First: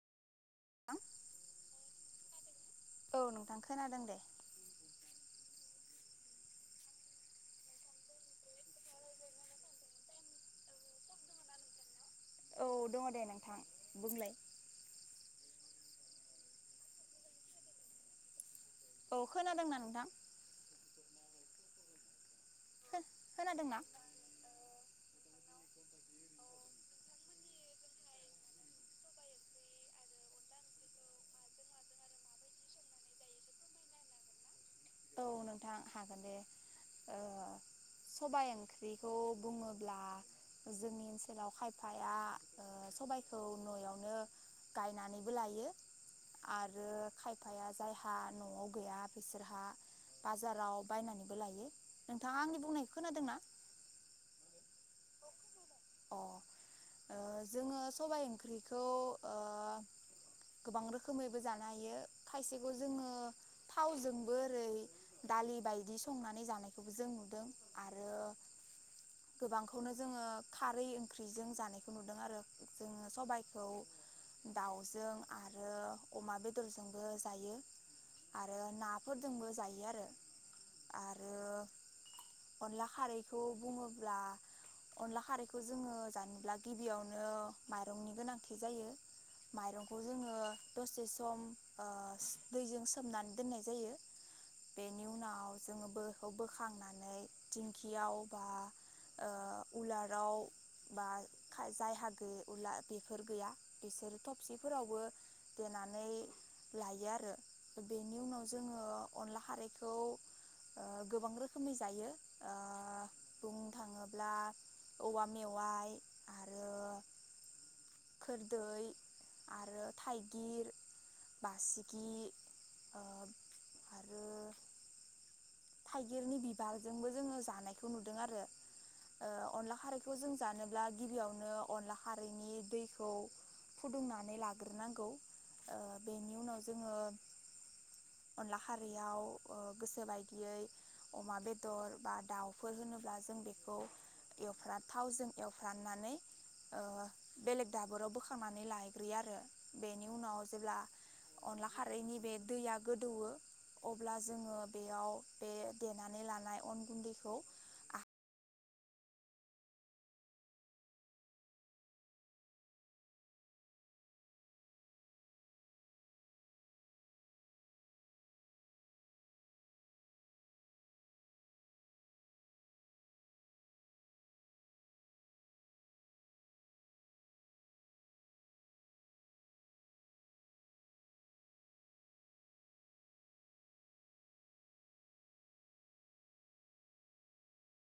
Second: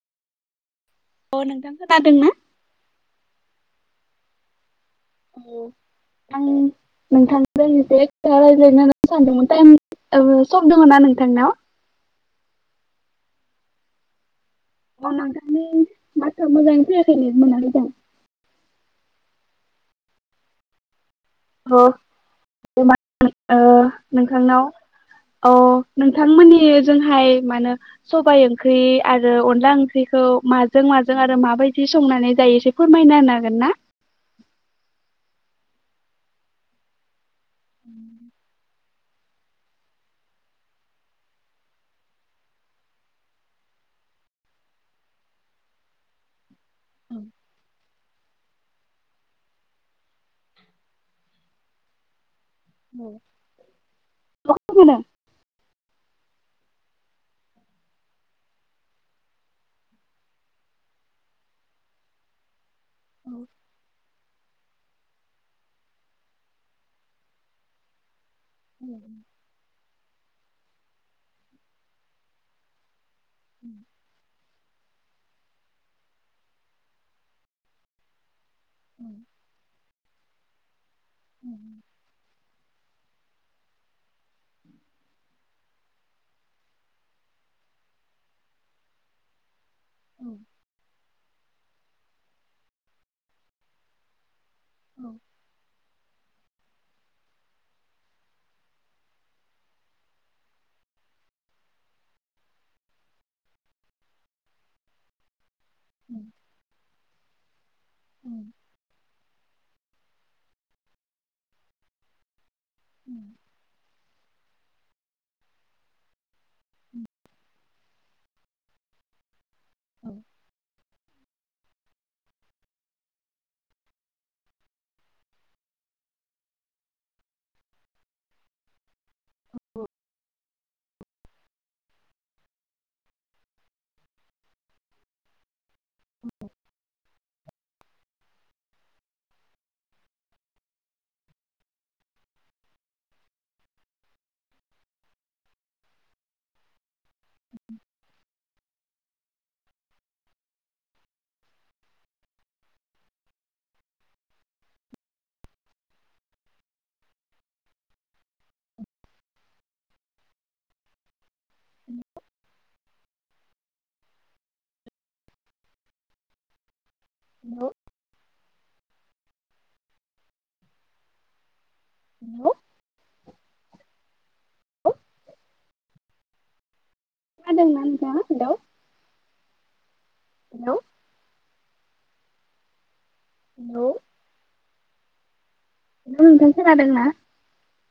औ अ नोंथां खोनादों ना? औ नोंथां खोनादों दे। औ आं नोंथां एसे रायज्लायनो होनना सानदोंमोन टाइम सम दंङ' ना नोंथांनाव? औ दङ' दे नोंथां बुंलाय। औ नोंथांनि माथोआ मोजाङै खोनाफैनो मोनाखै नोंथां। औ खोनादोंना नोंथां? अह। [unintelligible] ओ खोनादोंना? नोंथांनाव। अ नोंथांमोननि जोंहाय मा होनो सबाइ ओंख्रि आरो अनला ओंख्रिखौ माजों माजों आरो माबायदि संनानै जायो एसे फोरमायना होनागोन ना? औ नोंथां हागोन दे औ। सबाय ओंख्रि बेखौ बुंङोब्ला जोंनि ओनसोलाव खायफाया सबायखौ न'आवनो गायनानैबो लायो। आरो खायफाया जाय हा न'आव गैया बिसोरहा बाजाराव बायनानैबो लायो नोंथांङा आंनि बुंनायखौ औ खोनादोंना? खोनादों। अह ओ जोङो सबाय ओंख्रिखौ ओ गोबां रोखोमैबो जानो हायो खायसेखौ जोंङो औ। जोंबो ओरै दालि बायदि संनानै जानायखौबो जों नुदों आरो औ। जोंङो खारै ओंख्रिजों जानायखौ नुदों आरो जोंङो सबायखौ दाउजों आरो अमा बेदरजोंबो जायो। आरो नाफोरदोंबो जायो आरो आरो उम। अनला खारैखौ बुङोब्ला अनला खारै खौ जोङो जानोब्ला गिबियावनो माइरंनि गोनांथि जायो। माइरं औ। दसे सम ओ दैजों सोमनानै दोननाय जायो। बेनि उनाव जोङो बो खौ बोखांनानै दिंखियाव बा ओ उलार आव बा खा जायहा गो उला बेफोर गैया बिसोर थबसिफोरावबो देनानै लायो आ [unintelligible] बेनि उनाव जोङो अनला खारैखौ ओ गोबां रोखोमनि जायो ओ [inaudible] नङाब्ला औवा मेवाइ आरो खोरदै आरो थाइगिर बासिगि ओ आरो थाइगिरनि बिबारजोंबो जोङो जानायखौ नुदों आरो ओ अनला खारैखौ जों जानो ब्ला गिबियावनो अनला खारैनि दैखौ फुदुंनानै लाग्रोनांगौ। ओ बेनि उनाव जोङो अनला खारैयाव ओ गोसोबाय दियै अमा बेदर बा दाउफोर होनोब्ला जों बेखौ एवफ्राम थावजों एवफ्रामनानै ओ बेलेग दाबोराव बोखांनानै ला ग्रोयो आरो बेनि उनाव जेब्ला अनला खारैनि बे दैया गोदौवो अब्ला जोङो बेयाव बे देनानै लानाय अन गुन्दैखौ आ हेलौ हेलौ खोनादोंं ना नोंथाङा? हेलौ हेलौ हेलौ हेलौ नोंथां खोनादों ना?